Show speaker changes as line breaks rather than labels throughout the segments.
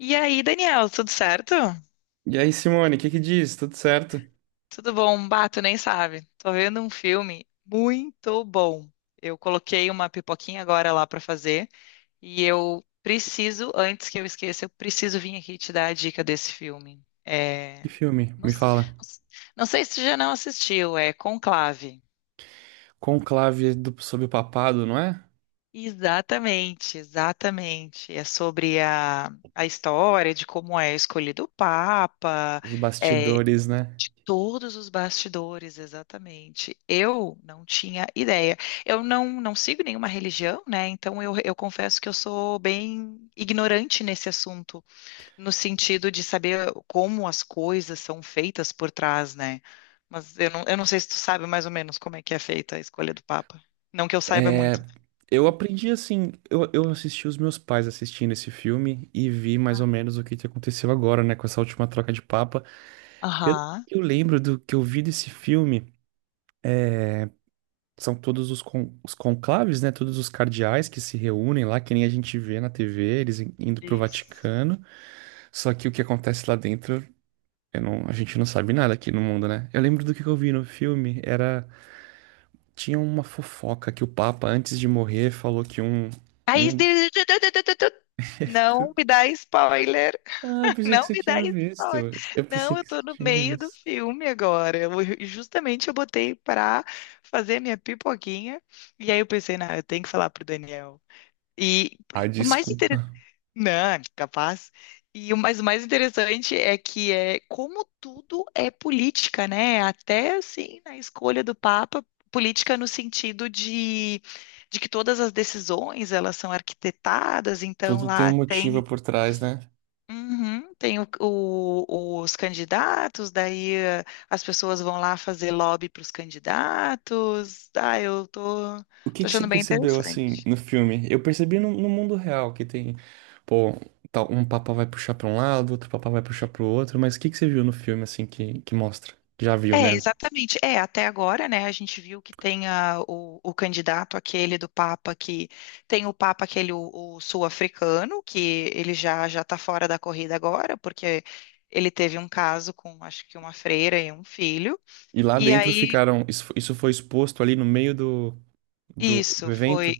E aí, Daniel, tudo certo?
E aí, Simone, o que que diz? Tudo certo?
Tudo bom? Um Bato, nem sabe. Tô vendo um filme muito bom. Eu coloquei uma pipoquinha agora lá pra fazer e eu preciso, antes que eu esqueça, eu preciso vir aqui te dar a dica desse filme.
Que
É.
filme?
Não,
Me fala.
não s- não sei se tu já não assistiu, é Conclave.
Conclave, do, sobre o papado, não é?
Exatamente, exatamente. É sobre a história de como é escolhido o Papa.
Os
É.
bastidores, né?
De todos os bastidores, exatamente. Eu não tinha ideia. Eu não sigo nenhuma religião, né? Então eu confesso que eu sou bem ignorante nesse assunto, no sentido de saber como as coisas são feitas por trás, né? Mas eu não sei se tu sabe mais ou menos como é que é feita a escolha do Papa. Não que eu saiba
É,
muito, né?
eu aprendi assim, eu assisti os meus pais assistindo esse filme e vi mais ou menos o que que aconteceu agora, né, com essa última troca de papa.
Ah.
Pelo
Aham.
que eu lembro do que eu vi desse filme, são todos os, os conclaves, né, todos os cardeais que se reúnem lá, que nem a gente vê na TV, eles indo pro
Isso.
Vaticano. Só que o que acontece lá dentro, Eu não, a gente não sabe nada aqui no mundo, né? Eu lembro do que eu vi no filme, era... Tinha uma fofoca que o Papa, antes de morrer, falou que um...
Aí,
um...
não me dá spoiler.
Ah, eu pensei que
Não
você
me dá
tinha visto.
spoiler.
Eu pensei
Não, eu
que você
tô no
tinha
meio do
visto.
filme agora. Justamente eu botei pra fazer minha pipoquinha. E aí eu pensei, não, eu tenho que falar pro Daniel. E
Ah,
e o mais interessante.
desculpa.
Não, capaz. E o mais interessante é que é como tudo é política, né? Até assim, na escolha do Papa, política no sentido de, que todas as decisões, elas são arquitetadas, então
Tudo tem um
lá
motivo
tem.
por trás, né?
Uhum. Tem os candidatos, daí as pessoas vão lá fazer lobby para os candidatos. Ah, eu tô,
O que
tô
que você
achando bem
percebeu, assim,
interessante.
no filme? Eu percebi no, no mundo real que tem... Pô, tal, um papa vai puxar pra um lado, outro papa vai puxar pro outro, mas o que que você viu no filme, assim, que mostra? Já viu,
É,
né?
exatamente. É, até agora, né, a gente viu que tem o candidato aquele do Papa que tem o Papa aquele o sul-africano, que ele já tá fora da corrida agora, porque ele teve um caso com acho que uma freira e um filho.
E lá
E
dentro
aí
ficaram. Isso isso foi exposto ali no meio do, do, do
isso foi
evento.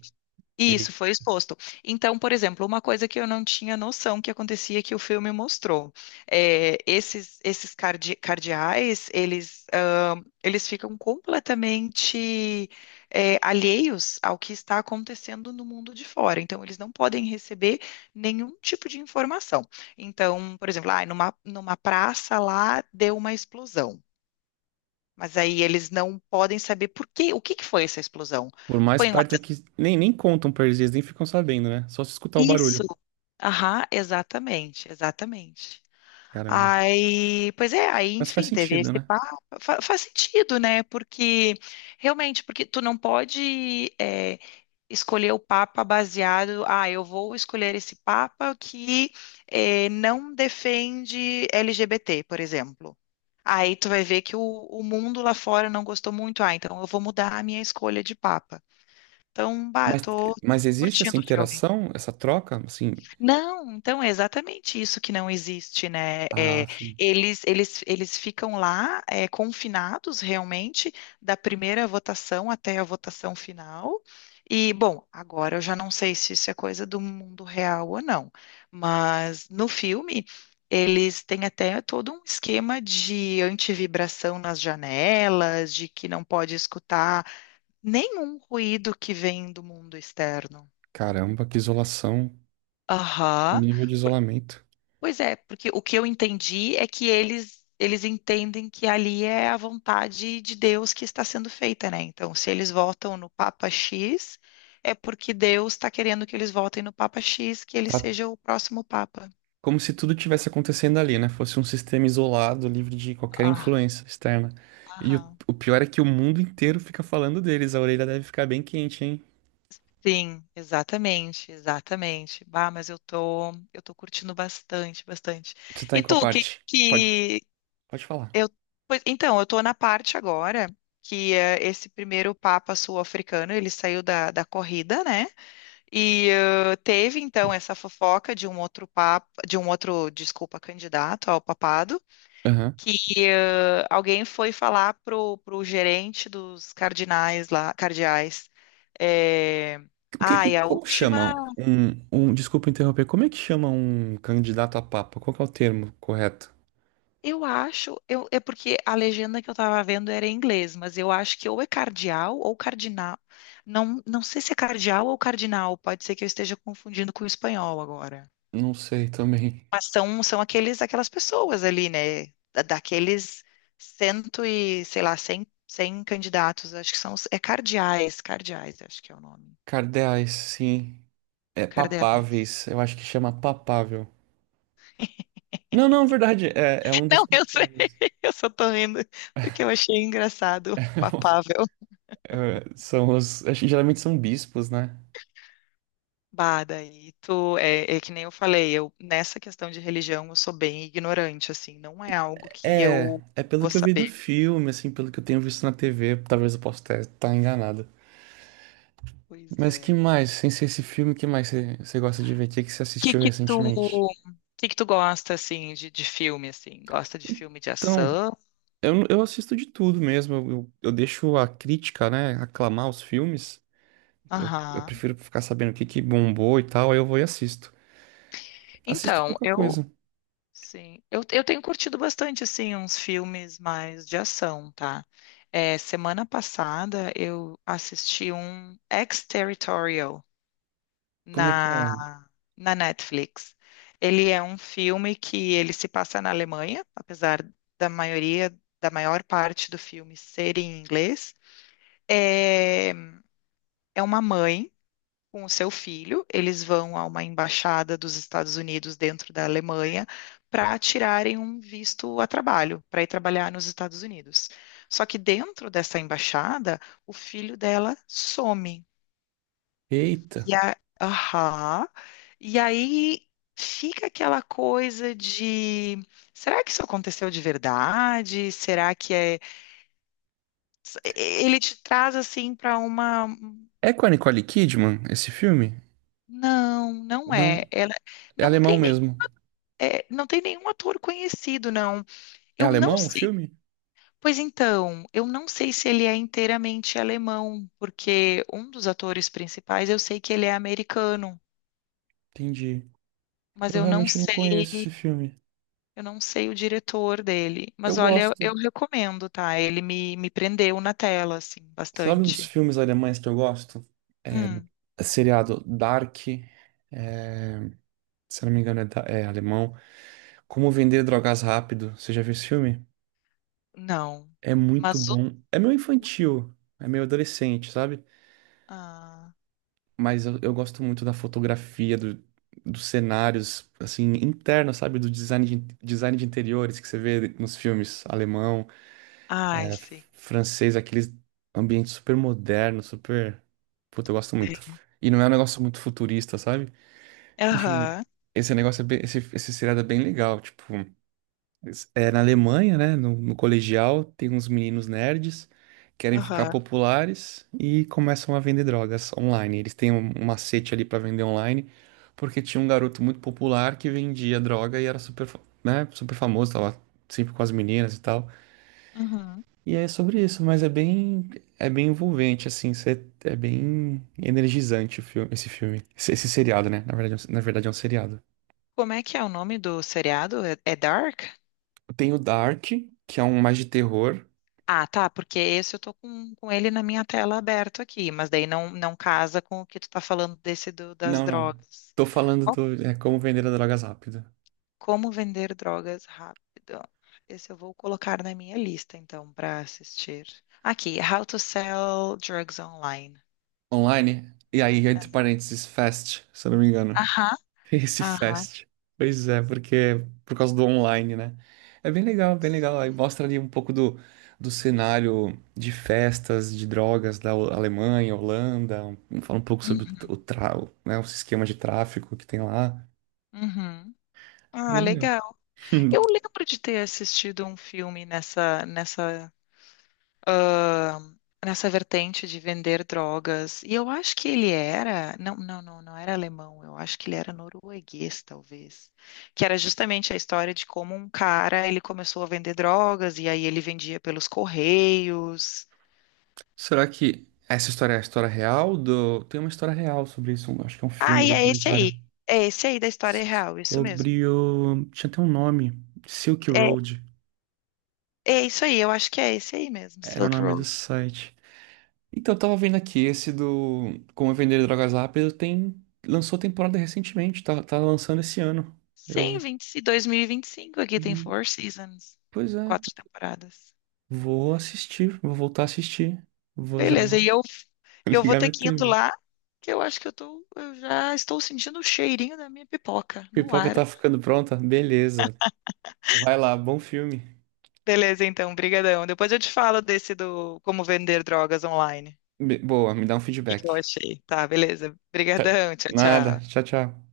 Isso
E
foi exposto. Então, por exemplo, uma coisa que eu não tinha noção que acontecia, que o filme mostrou, é, esses cardeais, eles eles ficam completamente, alheios ao que está acontecendo no mundo de fora. Então, eles não podem receber nenhum tipo de informação. Então, por exemplo, numa praça lá deu uma explosão, mas aí eles não podem saber por quê, o que que foi essa explosão?
por mais
Foi um
perto
atentado?
que. Nem, nem contam pra eles, eles nem ficam sabendo, né? Só se escutar o barulho.
Aham, exatamente, exatamente.
Caramba.
Aí, pois é, aí,
Mas faz
enfim, teve
sentido,
esse
né?
papo. Faz sentido, né? Porque realmente, porque tu não pode, escolher o papa baseado, ah, eu vou escolher esse papa que, não defende LGBT, por exemplo. Aí tu vai ver que o mundo lá fora não gostou muito, ah, então eu vou mudar a minha escolha de papa. Então, bah,
Mas,
tô
mas existe
curtindo
essa
o filme.
interação, essa troca? Assim.
Não, então é exatamente isso que não existe, né?
Ah,
É,
assim.
eles ficam lá, confinados realmente da primeira votação até a votação final. E, bom, agora eu já não sei se isso é coisa do mundo real ou não, mas no filme eles têm até todo um esquema de antivibração nas janelas, de que não pode escutar nenhum ruído que vem do mundo externo.
Caramba, que isolação. Que
Aham.
nível de isolamento.
Pois é, porque o que eu entendi é que eles entendem que ali é a vontade de Deus que está sendo feita, né? Então, se eles votam no Papa X, é porque Deus está querendo que eles votem no Papa X, que ele
Tá,
seja o próximo Papa.
como se tudo tivesse acontecendo ali, né? Fosse um sistema isolado, livre de qualquer
Ah,
influência externa. E
aham.
o pior é que o mundo inteiro fica falando deles. A orelha deve ficar bem quente, hein?
Sim, exatamente, exatamente. Bah, mas eu tô, eu tô curtindo bastante, bastante.
Você tá
E
em qual
tu?
parte? Pode, pode falar.
Eu, então, eu estou na parte agora que esse primeiro Papa sul-africano, ele saiu da, da corrida, né? E teve, então, essa fofoca de um outro papa, de um outro, desculpa, candidato ao papado,
Aham.
que alguém foi falar pro, pro gerente dos cardinais lá, cardeais, eh,
O que,
ai, a
como
última
chama um, um, desculpa interromper, como é que chama um candidato a papa? Qual que é o termo correto?
Eu acho, é porque a legenda que eu tava vendo era em inglês, mas eu acho que ou é cardeal ou cardinal. Não, não sei se é cardeal ou cardinal, pode ser que eu esteja confundindo com o espanhol agora.
Não sei também.
Mas são aqueles, aquelas pessoas ali, né? Daqueles cento e, sei lá, cem candidatos, acho que são, é cardeais, acho que é o nome.
Cardeais, sim. É
Cardeais.
papáveis, eu acho que chama papável. Não, não, verdade, é, é um dos
Não, eu sei,
papáveis.
eu só tô rindo porque eu achei engraçado, papável.
É, são os, acho que geralmente são bispos, né?
Bah, daí tu, é, é que nem eu falei, eu, nessa questão de religião, eu sou bem ignorante, assim, não é algo que
É,
eu
é pelo
vou
que eu vi do
saber.
filme, assim, pelo que eu tenho visto na TV, talvez eu possa estar enganado.
Pois
Mas que
é.
mais, sem ser esse filme, que mais você gosta de ver? O que que você
Que
assistiu recentemente?
que tu gosta, assim, de filme, assim? Gosta de filme de
Então,
ação?
eu assisto de tudo mesmo. Eu deixo a crítica, né, aclamar os filmes. Eu
Aham.
prefiro ficar sabendo o que que bombou e tal, aí eu vou e assisto. Assisto
Então,
pouca coisa.
sim, eu tenho curtido bastante, assim, uns filmes mais de ação, tá? É, semana passada eu assisti um Ex-Territorial
Como é que
na
é?
na Netflix. Ele é um filme que ele se passa na Alemanha, apesar da maioria, da maior parte do filme ser em inglês. É, uma mãe com o seu filho, eles vão a uma embaixada dos Estados Unidos dentro da Alemanha para tirarem um visto a trabalho, para ir trabalhar nos Estados Unidos. Só que dentro dessa embaixada, o filho dela some.
Eita.
Aham. E aí fica aquela coisa de, será que isso aconteceu de verdade? Será que é... Ele te traz assim para uma,
É com a Nicole Kidman esse filme?
não, não
Não,
é. Ela
é
não
alemão
tem nem,
mesmo.
não tem nenhum ator conhecido, não.
É
Eu não
alemão o
sei.
filme?
Pois então, eu não sei se ele é inteiramente alemão, porque um dos atores principais eu sei que ele é americano,
Entendi.
mas
Eu
eu não
realmente não conheço
sei.
esse filme.
Eu não sei o diretor dele,
Eu
mas olha,
gosto.
eu recomendo, tá? Ele me, me prendeu na tela, assim,
Sabe uns
bastante.
filmes alemães que eu gosto? É,
Hum,
seriado Dark, é, se não me engano é, é alemão. Como Vender Drogas Rápido. Você já viu esse filme?
não.
É muito
Mas o.
bom. É meio infantil, é meio adolescente, sabe?
Ah,
Mas eu gosto muito da fotografia, dos cenários, assim, internos, sabe? Do design de interiores que você vê nos filmes alemão.
ai,
É,
sim.
francês, aqueles ambientes super modernos, super. Puta, eu gosto muito.
Sim.
E não é um negócio muito futurista, sabe? Enfim,
Aham,
esse negócio é bem, esse seriado é bem legal. Tipo, é na Alemanha, né? No, no colegial, tem uns meninos nerds, querem ficar
aham,
populares e começam a vender drogas online. Eles têm um, um macete ali pra vender online, porque tinha um garoto muito popular que vendia droga e era super, né, super famoso, tava sempre com as meninas e tal.
uhum.
E é sobre isso, mas é bem envolvente, assim, é bem energizante o filme, esse seriado, né? Na verdade, é na verdade é um seriado.
Como é que é o nome do seriado? É, é Dark?
Tem o Dark, que é um mais de terror.
Ah, tá, porque esse eu tô com ele na minha tela aberto aqui, mas daí não casa com o que tu tá falando desse do, das
Não, não.
drogas.
Tô falando do, é Como Vender Drogas Rápido.
Como vender drogas rápido. Esse eu vou colocar na minha lista, então, para assistir. Aqui, How to Sell Drugs Online.
Online, e aí, entre parênteses, Fast, se eu não me engano.
Aham,
Esse
aham.
Fest. Pois é, porque é por causa do online, né? É bem legal, bem legal. Aí
Sei.
mostra ali um pouco do, do cenário de festas, de drogas da Alemanha, Holanda. Um, fala um pouco sobre o, o,
Uhum,
o, né, os esquemas de tráfico que tem lá.
uhum.
É
Ah,
bem legal.
legal. Eu lembro de ter assistido um filme nessa, ah, nessa vertente de vender drogas. E eu acho que ele era, não, não, não, não era alemão, eu acho que ele era norueguês, talvez. Que era justamente a história de como um cara, ele começou a vender drogas e aí ele vendia pelos correios.
Será que essa história é a história real do... Tem uma história real sobre isso, acho que é um
Ah,
filme,
e
um
é esse aí.
documentário.
É esse aí da história real, isso mesmo.
Sobre o... Tinha até um nome. Silk
É,
Road.
é isso aí, eu acho que é esse aí mesmo,
Era o
Silk
nome do
Road.
site. Então, eu tava vendo aqui, esse do Como Vender Drogas Rápido tem... lançou temporada recentemente, tá, tá lançando esse ano.
Sim,
Eu...
vinte, e 2025 aqui tem Four Seasons,
Pois é,
quatro temporadas.
vou assistir, vou voltar a assistir. Vou, já
Beleza,
vou
e eu E eu vou
ligar
ter
minha
que ir indo
TV.
lá, que eu acho que eu já estou sentindo o cheirinho da minha pipoca no
Pipoca
ar.
tá ficando pronta? Beleza. Vai lá, bom filme.
Beleza, então, brigadão. Depois eu te falo desse do como vender drogas online. O
Boa, me dá um
que que eu
feedback.
achei? Tá, beleza. Brigadão, tchau,
Nada,
tchau.
tchau, tchau.